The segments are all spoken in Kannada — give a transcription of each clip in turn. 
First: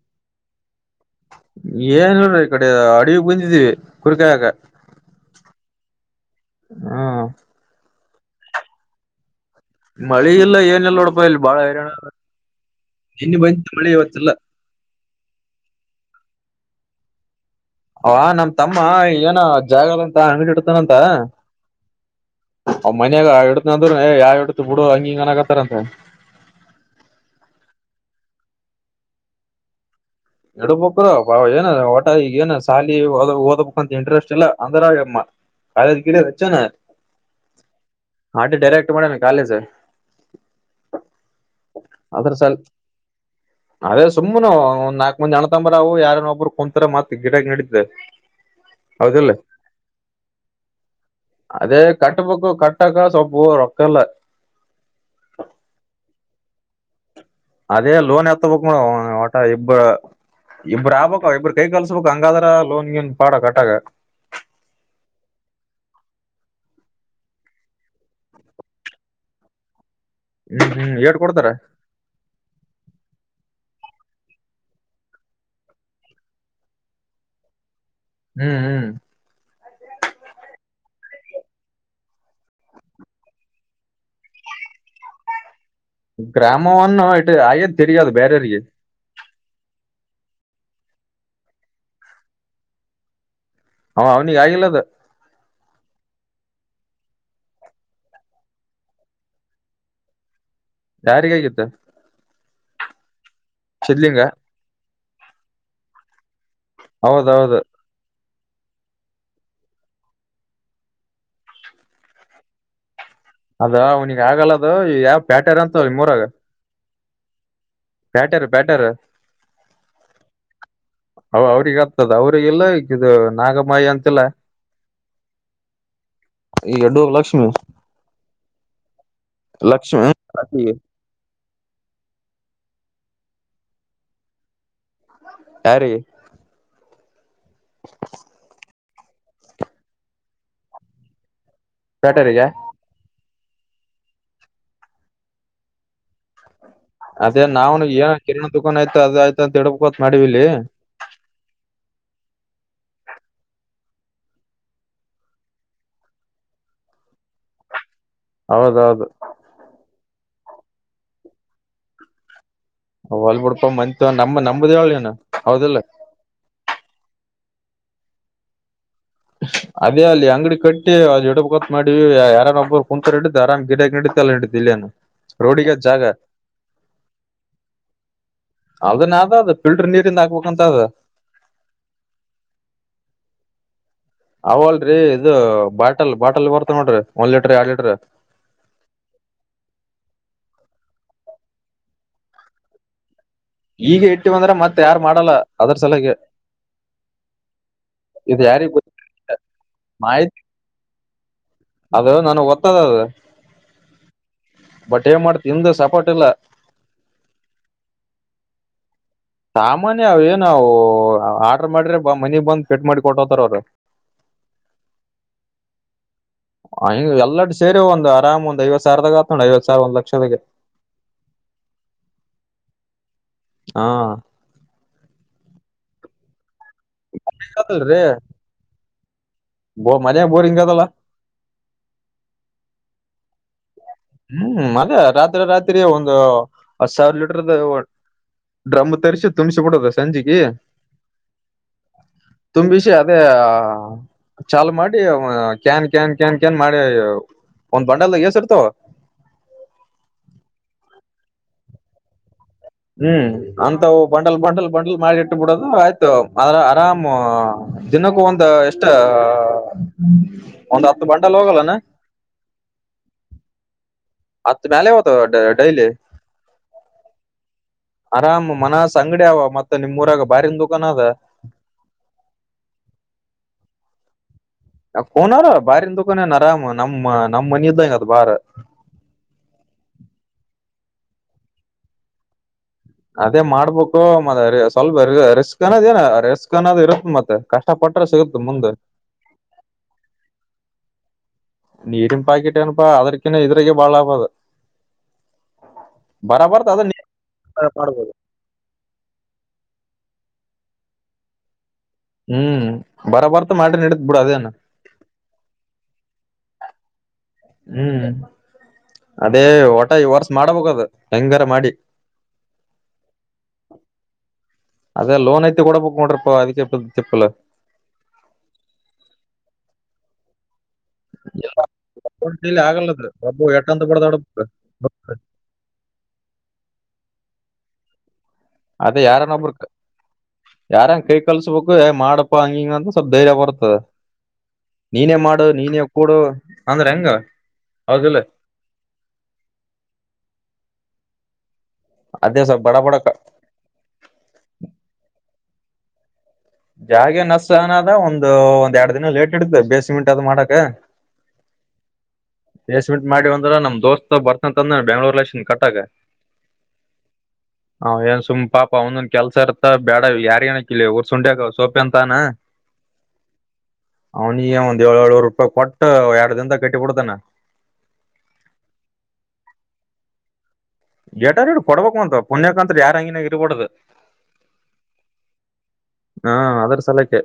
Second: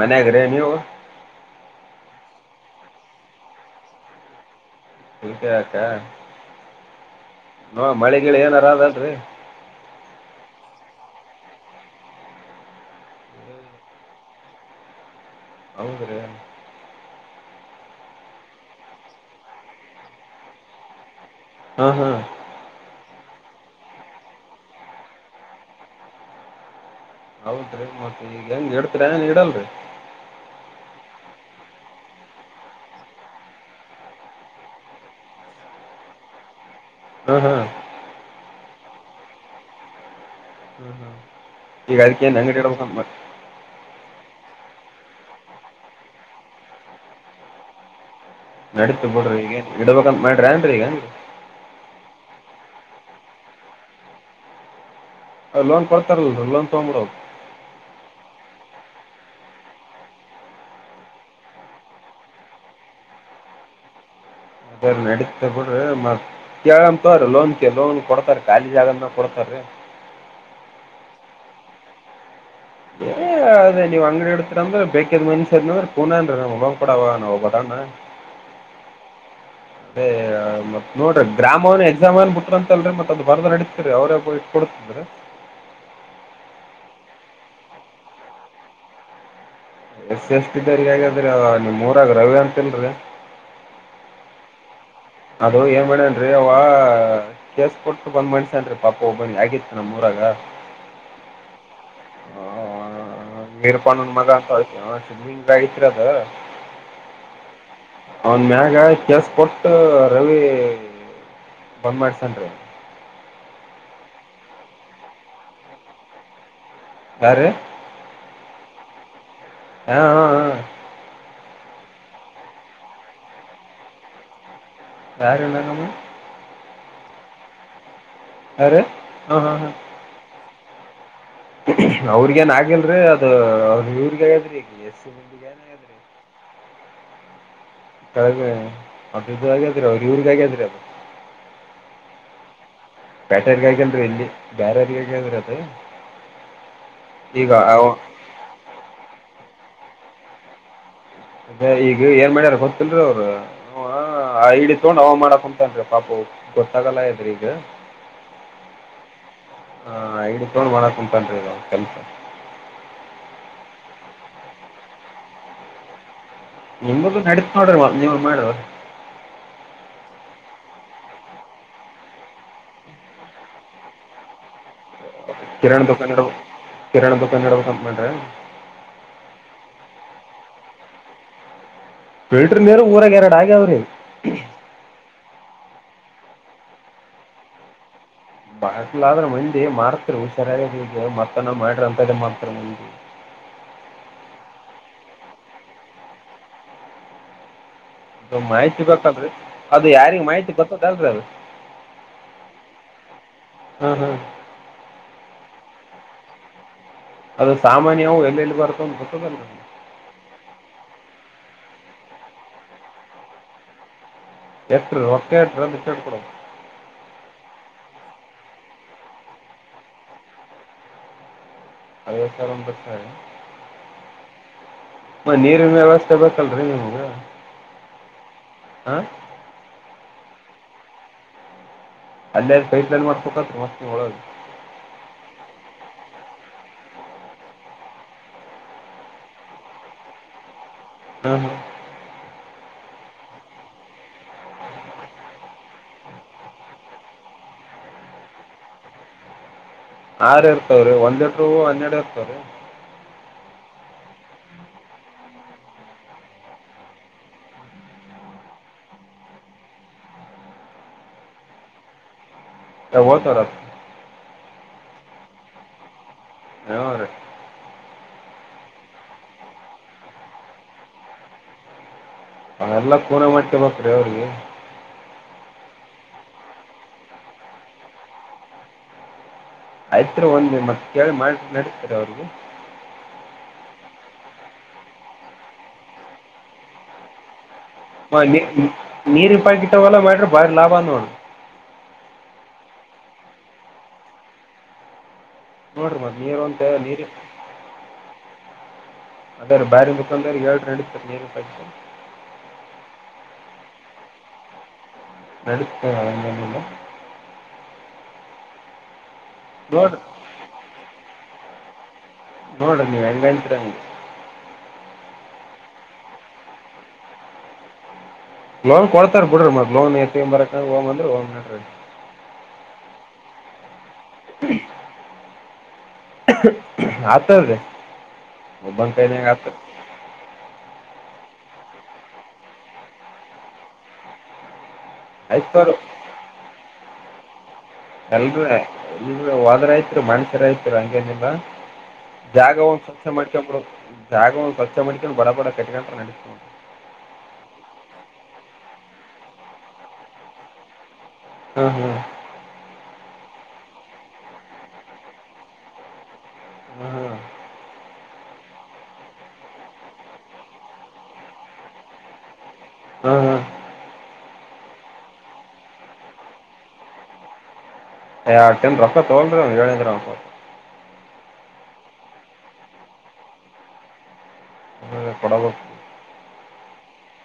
ಮನೆಘ್ರ ನೀವು ಏನ್ ಹೇಳೋಡ್ರಿ ಈ ಕಡೆ ಅಡಿಗೆ ಬಂದಿದೀವಿ ಕುರ್ಕಾಯಾಕ ಸಿಪ ಆಕ್ಕ ಹ್ಮ್ ನ ಮಳೆಗಳ ಏನಾರ ಅದಲ್ರಿ ಮಳಿ ಇಲ್ಲ ಏನೆಲ್ಲ ನೋಡಪ ಇಲ್ಲಿ ಬಾಳ ಹೈರಾಣ ಇನ್ನು ಬಳಿ ಇವತ್ತಿಲ್ಲ ಹೌ ಸರ ಅವ ನಮ್ ತಮ್ಮ ಏನ ಜಾಗರ್ ಅಂತ ಅಂಗಡಿ ಇಡ್ತಾನಂತ ಹಾ ಹಾ ಅಮ್ಮನ ಎಡು ಂದ್ರು ಯಾವ ಎಡ ಬಿಡು ಹಂಗ ಹಿಂಗನಗತ್ತಾರಂತ ಹೌದ್ರೀ ಮತ್ತೆ ಈಗ ಹೆಂಗ್ ಇಡ್ತೀರಾ ಏನ್ ಇಡಲ್ರಿ ಇಡ್ಬ್ರ ಬ ಏನ ಟ ಈಗ ಏನ ಸಾಲ ಓದಬೇಕಂತ ಇಂಟ್ರೆಸ್ಟ್ ಇಲ್ಲ ಅಂದ್ರಗಮ್ಮ ಕಾಲದ ಕಿಡೆ ಹಚ್ಚೋ ನ ಹ್ಮ್ ಹ್ಮ್ ಹಾಟ ಡೈರೆಕ್ಟ್ ಮಾಡೆನೆ ಕಾಾಲಜ ಹ್ಮ ಹ್ಮ ಈಗ ಆದದರ ಅದಕ್ಕೇನ್ ಸಲ್ ಅಂಗಡಿ ಇಡ್ಬೇಕಂತ ಮಾಡ ಅೇ ಸುಮ್ಮ್ ಒಂದ್ ನಾಕಕ್ ಮಂದ್ ಜನ ತಂಬ್ರಾವು ಯಾರನ ಒಬ್ಬರು ಕುಂತರ ಮತ್ ಗಿಡ ನಡಿದ್ದೆ ನಡತು ಬಿಡ್ರಿ ಈಗ ಇಡ್ಬೇಕ ಮಾಡ್ರಿ ಏನ್ರೀ ಈಗನ್ರಿ ಕಟ್ಟ ಪಕ್ಕ ಕಟ್ಟಕ್ಕಾ ಸೊಪ್ಪ ರೊಕ್ಕಲ್ಲ ಅ ಲೋನ್ ಕೊಡ್ತಾರೆ ಲೋನ್ ತಗಂಬಡದು ಅದೇ ಲೋನ್ ಎತ ಬಕ್ ಮೇಡ ಒಟಾ ಇಬ್ಬ ಇಬ್ಬ್ರ ಆಗ್ಬಕ್ ಇಬ್ಬ್ರ ಕೈ ಕಲಸಬೇಕ್ ಹಂಗಾದ್ರ ಲೋನ್ ಗಿನ್ ಪಾಡ ಕಟ್ಟಾಗ ಅದ ನಡತ ಬಿಡ್ರಿ ಮ ಕೇಳಂತ್ರ ಲೋನ್ ಲೋನ್ ಕೊಡ್ತಾರೆ ಖಾಲಿ ಜಾಗ ಕೊಡ್ತಾರಿ [inaudible] ಹ್ಮ್ ಹ್ಮ್ ಏಟ್ ಕೊಡ್ತಾರ ಏ ಅದೇ ನೀವ ಅಂಗಡಿ ಇಡ್ತರ ಅಂದ್ರೆ ಬೇಕಾದ್ ಮನುಷ್ಯ ಅದ ಅಂದ್ರೆ ಕೂನ ಅನಾ ಲೋನ್ ಕೊಡವ ಒಬ್ಬ ಆನ ಹ್ಮ್ ಹ್ಮ್ ಅದೇ ಮತ್ ನೋಡ್ರಿ ಗ್ರಾಮವನ ಎಕ್ಸಾಮ್ ಏನ್ ಬಿಟ್ರ ಅಂತ ಅಲ್ರಿ ಮತ್ ಅದು ಬರ್ದ ನಡಿತದ್ರಿ ಅವ್ರೇ [unintelligible] ಗ್ರಾಮವನ್ನ್ ಆಗೇತ್ ತಿರಾಗಿ ಬೇರೆರಿಗೆ ಎಸಿ ಎಷ್ಟಿ ದವರಿಗಿ ಹಾಗಾದ್ರೆ ನಿಮ್ಮೂರಾಗ ರವಿ ಅಂತಲ್ರೀ ಹ ಅವ್ನಿಗೆ ಆಗಿಲ್ಲದ ಅದು ಏನ್ ಮಾಡೇನ್ರಿ ಅವ ಕೇಸ್ ಕೊಟ್ಟು ಬಂದ್ ಮಾಡಿಸೇನ್ರಿ ಪಾಪ ಒಬ್ಬನ್ ಆಗಿತ್ತು ನಮ್ಮಮೂರಾಗ ಹಾ ಯಾರಿಗಿ ಆಗಿತ್ತ ಮೀರಪಾಣು ಸಿದ್ಲಿಂಗ ಮಗಂತ [unintelligible] ಗ ಆಗಿತ್ರದ ಹೌದೌದು ಅವನ್ ಮ್ಯಾಗ ಕೆಸ್ ಕೊಟ್ಟ ರವಿ ಬಂದ್ ಮಾಡ್ಸನ್ ರೀ ಅದ ಅವನಿಗೆ ಆಗಲ್ಲದು ಯಾವ್ ಪ್ಯಾಟೆರ್ ಅಂತ ನಿಮ್ಮ ಮೂರಾಗ ಯಾರಿ ಪ್ಯಾಟರ್, ಪ್ಯಾಟರ್ ಹಾ ಹಾ ಹಾ ಹ ಅವ್ರಗ ಹತ್ತದ ಅವ್ರಿಗೆಲ್ಲ ಈದ ದು ನಾಗಮಯಿ ಅಂತಿಲ್ಲಾ ಯಾರ ಇಲ್ಲ ನಮ್ಮ ಈ ಎಲ್ಲೀವ ಲಕ್ಷ್ಮಿ ಅರೆ ಹಾ ಹಾ ಹಾ [unintelligible] ಅವ್ರಿಗ ಏನ್ ಆಗಿಲ್ರಿ ಅದು ಅವ ಇವ್ರಗದ್ರಿ ಈಗ ಎಸಿ ಏನ್ ಮಂದಿಗಾಗೇತ್ರಿ ಯಾರಿಗೆ ಕೆಳ ಮದದತ್ರರ ಇವರಿಗೆ ಆಗೇದ ರೀ ಅದು ಪ್ಯಾಟೆ ರಿಗಾ ಪ್ಯಾಟೇ ಗಾಗಿಲ್ರರಿ ಅಲ್ಲಿ ಬೇರಾರಗಿ ಆಗೆದರೀ ಅದು ಅದೇ ಈಗ ಅವ ನಾವ್ನ್ ಏನ ಕಿರಣ್ ದುಕಾನ್ ಆಯ್ತು ಅದ ಆಯ್ತ ಅಂತ ಹ ಹೇಳೋತ್ ಮಾಡಿವವಿ ಇಲ್ಲಿ ಮದ ಈಗ ಏನ್ ಮಾಡ್ಯಾರ ಗೊತ್ತಲ್ರೀ ಅವಾ ಹ ಐಡಿ ತಗೊಂಡ್ ಅವ ಮಾಡಕ್ ಕುಂಂತನ್ ಪಾಪು ಗೊತ್ತಾಗಲ್ಲ ಇದ್ರ ಈಗ ಹೌದೌದು ಹ ಐದು ಕೋಡ್ ಮಾಡಕ್ ಕುಂತಾನ್ರಿ ಕೆಲ್ಸಾ ಹೊಲ್ ಬಿಡ್ಪಾ ಮಂದಿ ತಗೊಂಡ್ ನಮ್ಮ ನಂಬುದ ಯಾವಾಗಿನ ಹೌದಿಲ್ಲ್ ನಿಮ್ದ ನಡಿತದ ನೋಡ್ರಲ್ವಾ ನೀವು ಮಾಡುವ ಅದೇ ಅಲ್ಲಿ ಅಂಗಡಿ ಕಟ್ಟಿ ಅ ಇಡ ಬೆಕತ್ ಮಾಡಿವಿ ಯಾರ ಒಬ್ಬರು ಕುಂತರು ಹಿಡು ಆರಾಮ್ ಗಿಡ ನಡು [unintelligible] ಇಲ್ಲಿಯನು ರೋಡಿಗೆ ಅದ ಕಿರಾಣಿ ಜಾಗಾ ದುಕಾನ್ ಇಡ್ಬೇಕು ಕಿರಾಣಿ ದುಕಾನ್ ಇಡ್ಬೇಕಂತ ಮಾಡ್ರಿ ಅದನ್ನ ಅದ ಅ ಫಿಲ್ಟರ್ ನೀರು ದ ಹಾಕ್ಬೇಕಂತ ಅದ ಫಿಲ್ಟರ್ ನೀರು ಊರಾಗ ಎರಡು ಆಗ್ಯಾವ್ರಿ ಅವ ಅಲ್ರರಿ ಇದು ಬಾಟಲ್ ಬಾಟಲ್ ಬರ್ತ ನೋಡ್ರಿ ಒಂದ್ ಲೀಟರ್ ಎರಡ್ ಲೀಟ್ರ ಬಲ ಆದ್ರೆ ಮಂದಿ ಮಾರ್ತಿರು ಸರಿಯಾಗಿಗೆ ಮತ್ತನ ಮಾಡ್ರ ಅಂತ್ದೇ ಮಾಡ್ತ ಮಂದಿ ಈಗ ಇಟ್ಟಿವ ಬಂದ್ರೆ ಮತ್ತ ಯಾರು ಮಾಡಲ್ಲ ಅದ್ರ ಸಲಗೆ ಅದು ಮಾಹಿತಿ ಗೊತ್ತಲ್ಅದು ಯಾರಿಗೆ ಮಾಹಿತಿ ಗೊತ್ತದ ಅಲ್ರಿ ಅ ಅದ ನನ ಗೋತ್ತದತ್ತದ ಅದ ಹಾಂ ಹಾಂ ಬಟ್ ಏನ್ ಮಾಡ್ತಿಂದು ಸಪೋರ್ಟ್ ಇಲ್ಲಾ, ಅದು ಸಾಮಾನ್ಯವು ಎಲ್ಲ ಎಲ್ಲಿ ಬರ್ತ ಗೊ ಸಾಮಾನ್ಯ ಏನವು ಆ ಆರ್ ಮಾಡ್ರೆ ಮನಿ ಬಂದಂದು ಪೆಟ್ ಮಾಡಿ ಕೊಟ್ಟತಾರ ಅವರು ಎಷ್ಟ್ರ ಒ ಎಟ್ರ ಅ ಬಿಟ್ಟ ಎಡು ಕೊಡ ಹ ಎಲ್ಲರಡು ಸೇರಿ ಒಂದು ಅರಾಮ್ ಒಂದ್ ಐವ ಸಾವರದಾಗ ಆತ್ೋ್ ಐವತ್ ಸಾವರ ಒಂದ್ ಲಕ್ಷದ ಅದಥ ಬತಾರೆ ಹಾ ನೀರಿನ ವ್ಯವಸ್ಥೆ ಸ ಚಲ ರೀ ನೀವು ಲ್ರಿ ಹಾ ಬ ಮಜೆ ಬೋರಿಂಗ್ ಕ ತಲ್ಲ ಅಲ್ಲ ಕೈ ಮ ಹ್ಮ್ ಮದೆ ರಾತ್ರಿ ರಾತ್ರಿ ಒಂದು ಹತ್್ ಸಾವಿರ ಲೀಟರ್ದ ಡ್ರಮ್ ತರ್ಸಿ ತುಂಬಸ ಬಿಡದ ಸಂಜೆೆಗೆ ಹ್ಮ ಹಾ ತುಂಬಿಷಯ ಅದೇ ಚಾಲ್ ಮಾಡಿ ಕ್ಯಾನ್ ಕ್ಯಾನ್ ಕ್ಯಾನ್ ಕ್ಯಾನ್ ಮಾಡಿ ಒಂದ್ ಬಂಡಲ್ದ ಎಸರ್ ತ ಆ್ರ ಇರ್ತವ್ರೀ ಒಂದ್ ಲಟ ಹನ್ನೆರಡು ಇರ್ತವ್ರೀ ಹ್ಮ್ ಅಂತವು ಬಂಡಲ್ ಬಂಡಲ್ ಬಂಡಲ್ ಮಾಡಿಟ್ಟ ಬಿಡೋದು ಆಯ್ತು ಅದ್ರ ಆರಾಮ್ ಇನ್ನಕ್ಕೂ ಒಂದ ಎಷ್ಟ ಒಂದ್ ಹತ್ತು ಬಟಲ್ ಹೋಗಲ್ಲಾನ ಯಬರ ಆ ಮ್ಯಲೆವತ ಡೈಲಿ ಅವರ ಆರಾಮ್ ಮನ ಅಂಗಡಿ ಅವ ಮತ್ತೆ ನಿಮ್ೂಊರಾಗ ಬಾರನ್ ದುಕಾಾನ ಅದ ಅವ ಎಲ್ಲಾ ಕೂನೆ ಮಾಡ್ಕ ಮಕ್್ರೀ ಅವ್ರಿಗೆ ಕೋನಾರ ಬಾರನ್ ದುಕಾನನ್ ಆರಾಮ್ ನಮ್ಮ ನಮ್ಮ್ ಮನ ಇದ್ದಂಗ ಅದ ಬಾರ ಆಯ್ತ್ ಒಂದ ನಿ ಮ ಕೇಳಿ ಮಾಡ ನಡತಾರೆ ಅವ್ರಗೂ ಅದೇ ಮಾಡ್ಬೇಕು ಮ ಸ್ವಲ್ಪ ರಿಸ್ಕ್ ಅನ್ನೋ್ ಏನ ರಿಸ್ಕ್ ಅನ್ನೋದ್ ಇರುತ್ತತ್ ಮತ್ತೆ ಕಷ್ಟ ಪಟ್ರ ಹ ನೀ ಸಿಗುತ್ತ ಮುಂದ್ ನೀರಿಂಪಾಯಕಿಟ್ಟವೆಲ್ಲ ಮಾಡ್ರೆ ಬಾರಿ ಲಾಭ ನೋಡ ನೀರಿನ್ ಪಾಕಿಟ್ ಅನಪಾ ಅದ್ರಕಿ ಇದ್ರಕ್ಕೆ ಬಾಳ ಆಬ ಅದ ನೋಡಿರಿ ಮತ್ತು ನೀರು ಅಂತ ಬರಬರ್ ನೀರು ಅದಬೋದು ಅದೇ ರ ಬಾರಾರಿಿನ ಬುಖಾದಾರ ಏಳ್ಂಡ ಇತ ನೀಾಯತು ಹ್ಮ್ ಬರಬರ್ತ ಮಾಡ್ರ ನಡತ್ ಬಿಡ ಅದೇನ ನಡತ ಅಂಗಲ ಹ್ಮ್ ಅದೇ ಹೊಟ ನೋಡಿರಿ ಈ ವರ್ಷ ಮಾಡಬೇಕ ಅದು ಹೆಂಗಾರ ಮಾಡಿ ನೋಡ ನೀವು ಹೆಂಗತರ ಅದೇ ಲೋನ್ ಐತಿ ಕೂಡ ಪಕ್ ಮಡ್ರಪ್ಪ ಅದಕ್ಕೆ ಕೆ ಚಪ್ಪಲ್ಲ ಲೋನ್ ಕೊಡ್ತಾರ ಬಿಡ್ರಿ ಮತ್ ಲೋನ್ ಎತ್ತ ಬರಕ ಹೋಗ್ ಅಂದ್ರಿ ಹ್ ನ್ರಿ ಇಲ್ಲಿ ಆಗಲ್ಲದ ಒಬ್ಬು ಎಟ್ಟಂತ ಬಡ್ದೊಡ ಆತದ್ರೀ ಅದ ಯಾರನ್ನ ಒಬ್ರು ಯಾರನ್ ಕ ಕಲ್ಸ್ಬೇಕು ಮಾಡಪ್ಪಾ ಹಂಗಿಂಗ ಅಂತ ಸ್ವಲ್ಪ ಧೈರ್ಯ ಬರ್ತದೆ ನೀನೇ ಮಾಡು ಆಯ್ತವ್ರ ನೀನೇ ಕೊೂಡು ಅಂದ್ರೆ ಹೆಂಗ ಹೌದಿಲ್ಲ ಎಲ್ ಇ ಹೋದ್ರಯತ್ರು ಮಣಸ್ಯರ ಆತ್ರು ಹಂಗೇನಿಲ್ಲ ಅದೇ ಜಾಗ ಸ್ವಲ್ಪ ಒ ಬಡ ಬಡ ಸ್ವಚ್ಛ ಮಾಡ್ಕೊಂಡಬ ಜಾಗ ಒ ಸ್ವಚ್ಛ ಮಾಡ್ಕೊಂಡು ಬಡ ಬಡ ಕಟಗಂ ನಡೆಸ್ತ ಜಾಗೆ ನಷ್ಟ ಅನದ ಒಂದು ಒಂದ ಎರಡು ದಿನ ಲೇಟ್ ಇಡತದೆ ಬೇಸಿಮೆಂಟ್ ಅದು್ ಮಾಡಕ ಹ್ಮ ಹ್ಮ್ ದಸ್್ಮಂಟ್ ಮಾಡಿ ಒಂದು ಅ್ರ ನಮ್ ದೋಸ್ತ ಬರ್ತಂತ ಅಂದ್ರ ಬೆಂಗ್ಳೂರ್ ಲನ್ ಕಟ್ಟಾಗ ಹ್ಮ್ ಹ ಹ ಏನ್ ಸುಮ್ ಪಾಪಾ ಒಂದೊಂದ್ ಕೆಲ್ಸ ಇರ್ತ ಬೇಡ ಯಾರ್ ಏನಕ್ಕಿಲ್ಲಿ ಉಊರ್ ಸುಂಡ್ಯಾಗ ಸೋಪೆ ಅಂತಾನ ಹ್ಮ್ ಹ್ಮ ಅವನಿಿಗೆ ಒಂದ್ ಏಳು ಏಳೂರು ರೂಪಾಯಿ ಕೊಟ್ಟ ಎರಡ್ ದಿನದ ಕಟ್ಟಿಬಡ್ತಾನ ಟನ್ ರೊಪಾಯ ತಗೊಂಡ್ರಿ ಅವ್ ಹೇಳಿದ್ರ ಅನ್ಕ ಎಟಾರ ಕೊಡ್ಬೇಕು ಅಂತ ಪುಣ್ಯಾಕತ್್ರ ಯಾರ ಹಂಗಿನಾಗ ಇರ್ಬಡ್ದ ಕೊಡಬೇಕ ಹಾ ಅದ್ರ ಸಲಕೆ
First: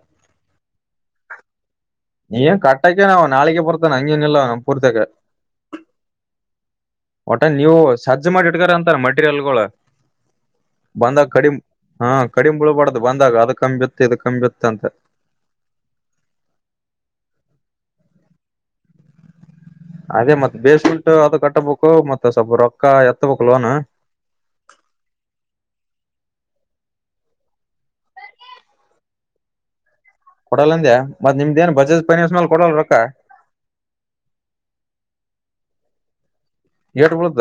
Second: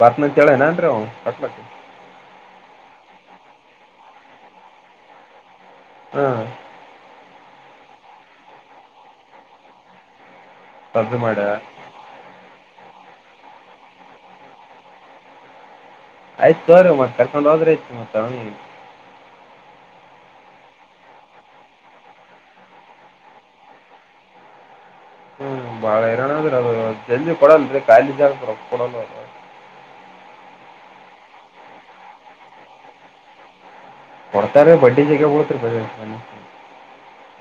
ಬತ್ನಂತೇಳನ ಅನ್್ರೀ ಅವ ಕಟ್ಲಕ್ಕೆ ನೀನ್ ಕಟ್ಟಕ ನ ನಾಳೆಗೆ ಬರ್ತಾನ ಹಂಗೇನ ಇಿಲ್ಲ ನಮ್ಮ ಪೂರ್ತಕ ಹ್ಮ ಒಟ ನೀವು ಸಜ್ಜು ಮಾಡಿ ಇಡ್ಕರ ಅಂತಾರ ಮಟೀರಿಯಲ್ಗಳು ರದ್ದು ಬಂದಾಗ ಮಾಡ ಕಡಿಮ ಹಾ ಕಡಿಮ ಬಿಳಬಡ್ ದು ಬಂದಾಗ ಅದ ಕಂಬಿತ್ತು ಇದ ಕಂಬಿತ್ತ ಅಂತೆ ಆಯ್ತು ತೋ್ರಿ ಮತ್ತತ್ ಕರ್ಕೊಂಡ್ ಹೋದ್ರೆ ಐತ್ ಮತ್ತ ಅವ ಅದೇ ಮತ್ತ್ ಬೇಸಂಟು ಅದು ಕಟ್ಟಬೇಕು ಮತ್ತತ್ ಸ್ವಲ್ಪ ರೊಕ್ಕ ಎತ್ತಬೇಕು ಲೋನ್ ಹ್ಮ್ ಬಾಳ ಏನನ್ರ ಅ ಜಲ್ಜಿ ಕೊಡಲ್ೀ ಕಾಯಿ ಜ ಕೊಡಲ್ಲ ಅದು ಕೊಡಲ್ಲ ಅಂದ್ಯಾ ಮತ್ತತ್ ನಿಮ್ದೇಏನ್ ಬಜೇಜ್ ಫೈನ್ನ್ಸ್ ಮೇಲೆ ಕೊಡಲ್ ರೊಕ್ಕ ಕೊಡ್ತಾರೀ ಬಡ್ಡಿ ಜಗ ಬಳತ್ರಿ ಬ ಎಟು ಬಡ್ದ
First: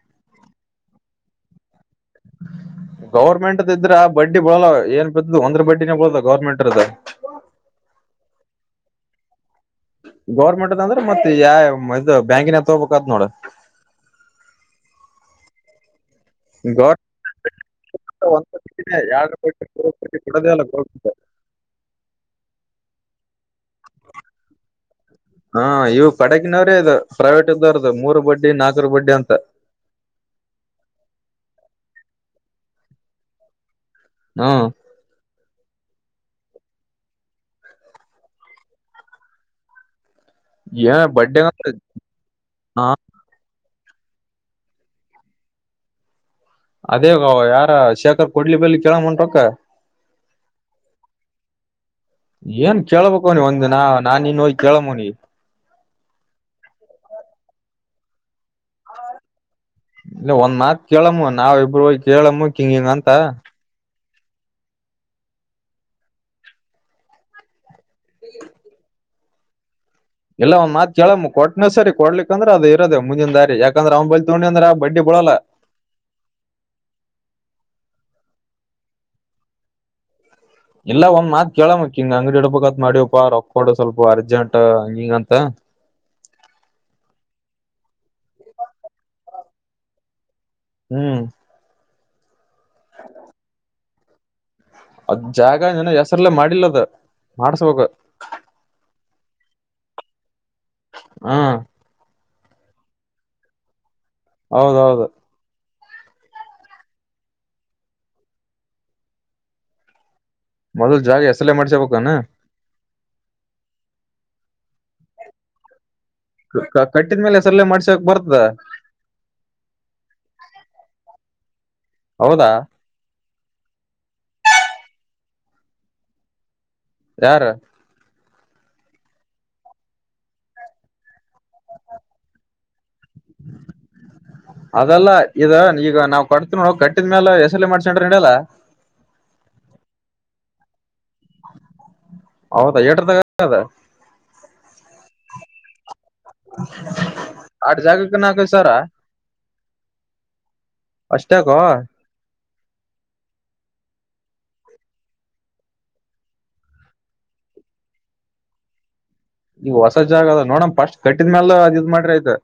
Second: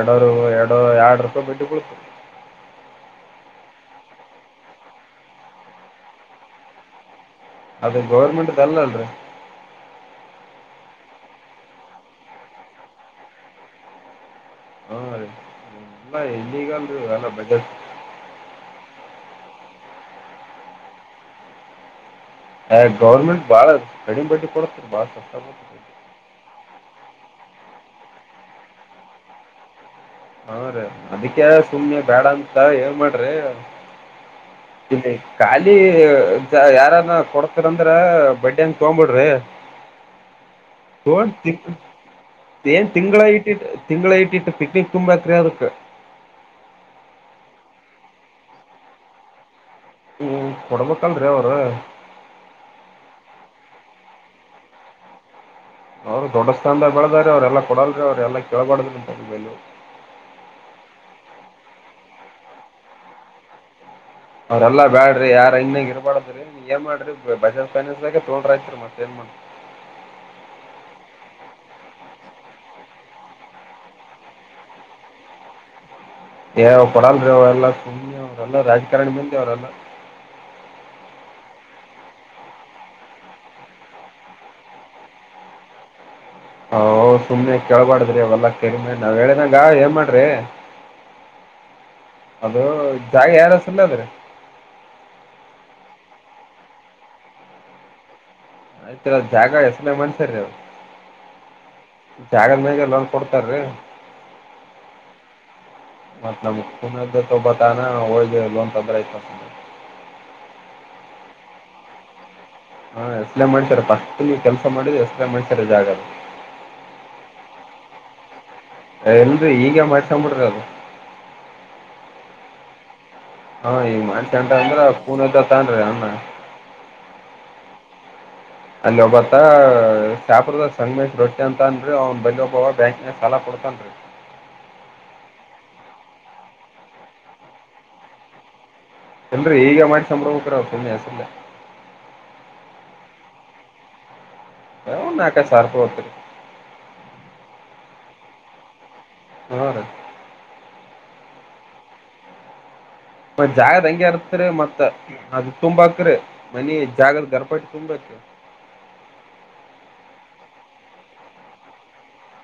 ಎರಡರು ಎರಡು ಎರಡು ರೂಪಾಯಿ ಬಿಟ್ಟು ಕುತು ಗೌರ್ಮೆಂಟ್ದ ಇದ್ರ ಆ ಬಡ್ಡಿ ಬಳಲ್ ಏನ್ ಬತದ ಒಂದ್ರ ಬಡ್ಡಿನೇ ಬಳದ ಗೌರ್ಮೆಂಟ್ದ ಅದೇ ಗೌರ್ಮೆಂಟ್್ದ ಅಲ್ಲಲ್ರಿ ಗೌರ್ಮೆಂಟ್ ಅದ ಅಂದ್ರೆ ಮತ್ತ ಯ ಇದು ಬ್ಯಾಂಕಿನ ತಗಬೇಕತ್ ನೋಡ ಇನ್ನಗಾಲ್ಲ ಬಜೆಟ್ ಯಾರಟ್ಟಿ ಕೊಡದೆ ಅಲ್ಲ ಹೋಗಬಟ್ಟ ಆ ಗೌರ್ಮೆಂಟ್ ಬಾಳ ಕಡಿಮೆ ಬಡ್ಡಿ ಕೊಡತರಿ ಬಾಳ ಕಷ್ಟ ಹಾ ಇವು ಕಡೆಗಿನವ್ರೇ ಇದು ಪ್ರೈವೇಟ್ ಇದ್ದಾರದು ಮೂರು ಬಡ್ಡಿ ನಾಲ್ಕರ ಬಡ್ಡಿ ಅಂತ ಹನ್್ರೀ ಅದಕ್ಕೆ ಸುಮ್ಮನೆ ಬೇಡ ಅಂತ ಏವ ಮಾಡ್ರಿ ಹಾ ಇಲ್ಲಿ ಖಾಲಿ ಯಾರಾನ ಕೊಡ್ತರಂದ್ರ ಬಡ್ಡ್ಯಾಂಗ ತೊಗ್ಬಿಡ್ರಿ ಏನ ಹೋೊಂಡ ಬಡ್ಡೆ ತಿ ಏನ್ ತಿಂಗಳಾಗಿಟ್ಟ ತಿಂ ಇಟ್ಟಿಟ್ಟ ಪಿಕಕ್ನಿಕ್ ತುಂಬಾತ್ರಯಾದಕ್ ಅದೇಗ ಯಾರ ಶೇಖರ್ ಕೊಡ್ಲಿ ಬೆಲ್ಲಿಿ ಕೇಳ ಮುಂಟಕ್ಕ ಕೊಡ್ಬೇಕಂದ್ರೀ ಅವರು ಹೋನಿ ಒಂದ್ ನ ನಾನ್ ಇನ್ ಹೋಗಿ ಕೇಳಮ್ಮೋನಿ ಅವ್ರು ದೊಡ್ಡ ಸ್ಥಾನದ ಬ ಬೆಳದ್ರ ಅವ್ರೆಲ್ಲ ಕೊಡಲ್ರಿ ಅವ್್ರ ಎಲ್ಲಾ ಕೇಳಬಾರ್ದ್ರಿಂತ ನಿವು ಇಲ್ಲ ಒಂದ್ ಮಾತ್ ಕೇಳಮ್ಮ ನಾವ ಇಬ್ರು ಕೇಳಮ್ಮ ಕಿಂಗ ಹಿಂಗ ಅಂತ ಅವ್ರಲ್ಲ ಬೇಡ್ರಿ ಯಾರ ಇನ್ನಾಗ ಇಬಡದ್ರಿ ನೀ ಏನ್ ಮಾಡ್ರಿ ಬಜಾಜ್ ೈನಾನ್ಸ್ ಬಗ್ೆ ತೋ್ರ ಆಯತ್ರಿ ಮತ್ತ ಜರ್ಮನ್ ಇಲ್ಲ ಒಂದ್ ಮಾತ್ ಕೇಳಮ್ಮ್ ಕೊಟ್ಟನೆ ಸರಿ ಕೊಡ್ಲಿಕ್ಂದ್ರ ಅದ ಇರದೇ ಮುಿನ ದಾರಿ ಯಾಕಂದ್ರೆ ಅವ್ ಬೈಲ್ ತಗೊಂಡಿ ಅಂದ್ರೆ ಬಡ್ ಕೊಳಲ ಏ್ ಕೊಡಲ್ರಿ ಅವರೆಲ್ಲಾ ಸುಮ್ಯ ಅವರೆಲ್ಲ ರಾಜಕಾರಣ ಬಂದೆ ಅವರೆಲ್ಲಾ ಇಲ್ಲ ಒಂದ್ ಮಾತ್ ಕೇಳಳಮ್ಮಕ್ ಹಿಂಗ ಅಂಗಡಿ ಹಡಪಕ್ತ್ ಮಾಡ್ಯವಪ್ಪ ರೊಕ್ಕ ಮಾಡಡು ಸ್ವಲ್ಪ ಅರ್ಜೆಂಟ್ ಹಂಗಿಂಗ ಅಂತ ಅವ್ ಸುಮ್ನೆ ಇಲ್ಲಾ ಏನ್ ಮಾಡ್ರಿ ಹ್ಮ್ ಅದು ಜಾಗ ಯಾರಸಲ್ಲ ಅದ್ರೆ ಅದ್ ಜಾಗ ನನ ಹೆಸ್ರಲ್ಲೇ ಮಾಡಿಲ್ಲದ ಮಾಡ್ಸ್ಬೇಕು ಆಯ್ತ್ರಿ್ ಜಾಗ ಎಸಮೇ ಮಾಡ್ಸರಿೀ್ ಹಾ ಜಾಗದ ಮೇಾಗ ಎಲ್ಲನ್ ಕೊಡ್ತಾರೀ ಹೌದೌದು ಮತ್ತತ್ ನಮ್ [unintelligible] ಮೊದಲ್ ಜಾಗ ಹೆಸಲ್ಲೇ ಮಾಡ್ಸ ಬಾನ. ಹಾ ಹೆಸ್ರಲ್ಲೇ ಮಾಡ್ಸರ ನೀವ ಕೆಲ್ಸ ಮಾಡಿದ್ರ ಹೆಸ್ರಲ್ಲೇ ಮಾಡ್ಸ್ಯಾರ ಜಾಗ. ಕಟ್ಟಿದ ಮೇಲೆ ಹೆಸ್ರಲ್ ಮಾಡ್ಸಕ್ ಬರ್ತದ. ಎ ಈಗ ಮಾಡ್ಸೊಂಡ್ ಬಿಡ್ರಿ ಅದು. ಹೌದಾ. ಹಾ ಈಗ ಮಾಡತಂಟ ಅಂದ್ರ ಪೂನದ್ದ ತನ್ ಅಮ್ಮ ಯಾರ. ಅಲ್ಲಿ ಒಬ್ಬತ್ತ ಶ್ಯಾಪರದಸ್ ಸಂಗ್ಮೇಶ್ ರೊಟ್ಟಿ ಅಂತ ಹಂನ್ರೀ ಅವ್ನ್ ಬಲ್ಲಿ ಒಬ್ಬವ ಬ್ಯಾಂಕ್. ಅದಲ್ಲ ಇದ ಈಗ ನಾವ್. ಕೊಟ್ತ ನೋಡ್ ಕಟ್ಟಿದ್ಮೇಲ ಹೆಸರ್ಲ್ ಮಾಡ್ಸದ್ರ್ ನಡಿಯಲ್ಲ. ಇದ್ರ್ ಈಗ ಮಾಡ್ಸ್ಕೊಂದ್ ಬರ್ಬೆಕ್. ಹೌದಾ ಏಟ್ರತಕ ಅದ. ನಾಕ ಸಾರ್ಪುತ್ರೀ. ಅಟ್ ಜಗಕ್ ನಕಯ್ಡ್ ಸಾವಿರ. ಹರೀ. ಅಷ್ಟಾಕೋ. ಮ ಜಾಗದ ಹಂಗಗೆ ಅರ್ತ್ರಿ ಮತ್ತ ಅದ ತುಂಬಾ ಅಕ್ರಿ ಮನಿ ಜಾಗದ ಗರ್ಪಟಿ ತುಂಬ ಅತ್. ಈಗ ಹೊಸ ಜಾಗ ಅದ ನೋಡಮ ಫಸ್ಟ್ ಕಟ್ಟಿದ್ಮ್ಯಾಲ ಅದು ಇದ್ ಮಾಡ್ರಿ ಆಯ್ತ.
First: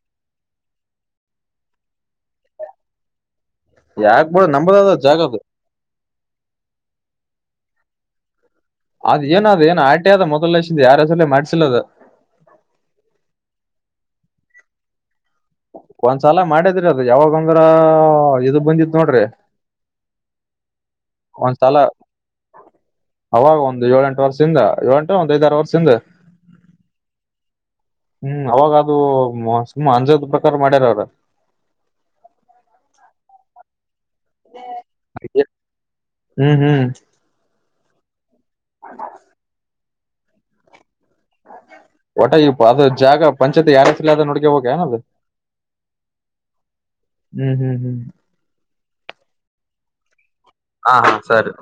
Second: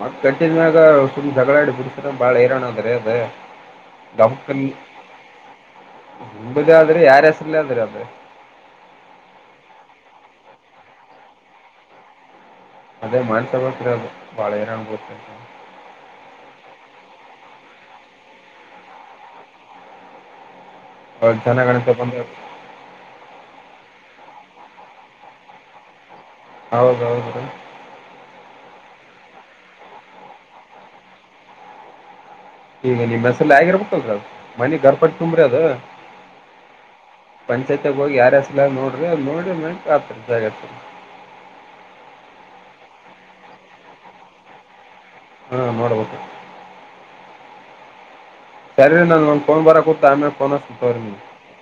ಮತ್ತ ಕಂಟಿನ್ ಮ್ಯಾಗ ಸುಮ್ನೆ ಜಗಳ ಆಡಿ ಬಿತ ಬಾಳ್ ಹೈರಾಣ ಅದ ರೀ ಅದು. ಯಾಕ್ ಬಿಡ ನಂಬದ ಅದ ಜಾಗ ಅದು ನಿಂಬುದ ಆದ್ರಿ ಯಾರ ಹೆಸ್ರಲ್ಲ ಅದ್ರಿ ಅದ್ರೆ. ಅದ್ ಏನ ಅದ್ ಏನ ಆಟೆ ಆದ ಮೊದಲ ಹೇಸುರ್ ಯಾರ ಹೆಸರ ಮಾಡ್ಸಿಲ್ಲದ. ಅದೇ ಮಾಡ್ ತಗೋತೀರ ಅದು [unintelligible] ಒಂದ್ಸಲ ಮಾಡದ್ರಿ ಅದು ಯಾವಾಗ ಅಂದ್ರ ಇದು ಬಂದಿತ್ ನೋಡ್ರಿ. ಅವಾಗ ಒಂದ್ಸಲ ಜನಗಣತ ಬಂದ ಅವಾಗ ಒಂದ್ ಏಳ ಎಂಟು ವರ್ಷ. ಎಂಟು ಒಂದ್ ಐದಾರರ ವರ್ಷಿಂದ. ಹೌದೌದು. ಅಂದಾಜು ಪ್ರಕಾರ ಮಾಡ್ಯಾರ ಅವ್ರ. ಈಗ ನಿಮ್ಮ್ ಹೆಸ್ರಲ್ಲೇ ಎಲ್ಲ ಆಗಿರ್ಬೇಕು ಅಲ್. ಮನೆ ಗರ್ಪಟ್ಟ ತುಂಬ್ರಿ ಅದು. ಹ್ಮ್ ಹ್ಮ್ ಹೋಗಿ ಯಾರ ಹೇಸುರು ಮೆಲ್ ನೋಡ್ರಿ ನೋಡಿರಿ ನ ಆತರಿ ಜಾಗತ. ಒಟಾ ಈ ಅದ ಜಾಗ ಪಂಚಾಯತಿ ಯಾರಸಲ್ ಅದ ನುಡ್ಗೆ ಹೋಗ ಏನ ಅದು. ಹಾ ನೋಡ್ಬೇಕು. ಹ್ಮ್ ಹ್ಮ್ ಹ್ಮ್ ಸರಿ ನನ್ ಒಂದ ಫೋನು ಬರಕೂತದ ನಾನು ಆಮೇಲೇ. ಹಾ ಹಾ ಸರಿ.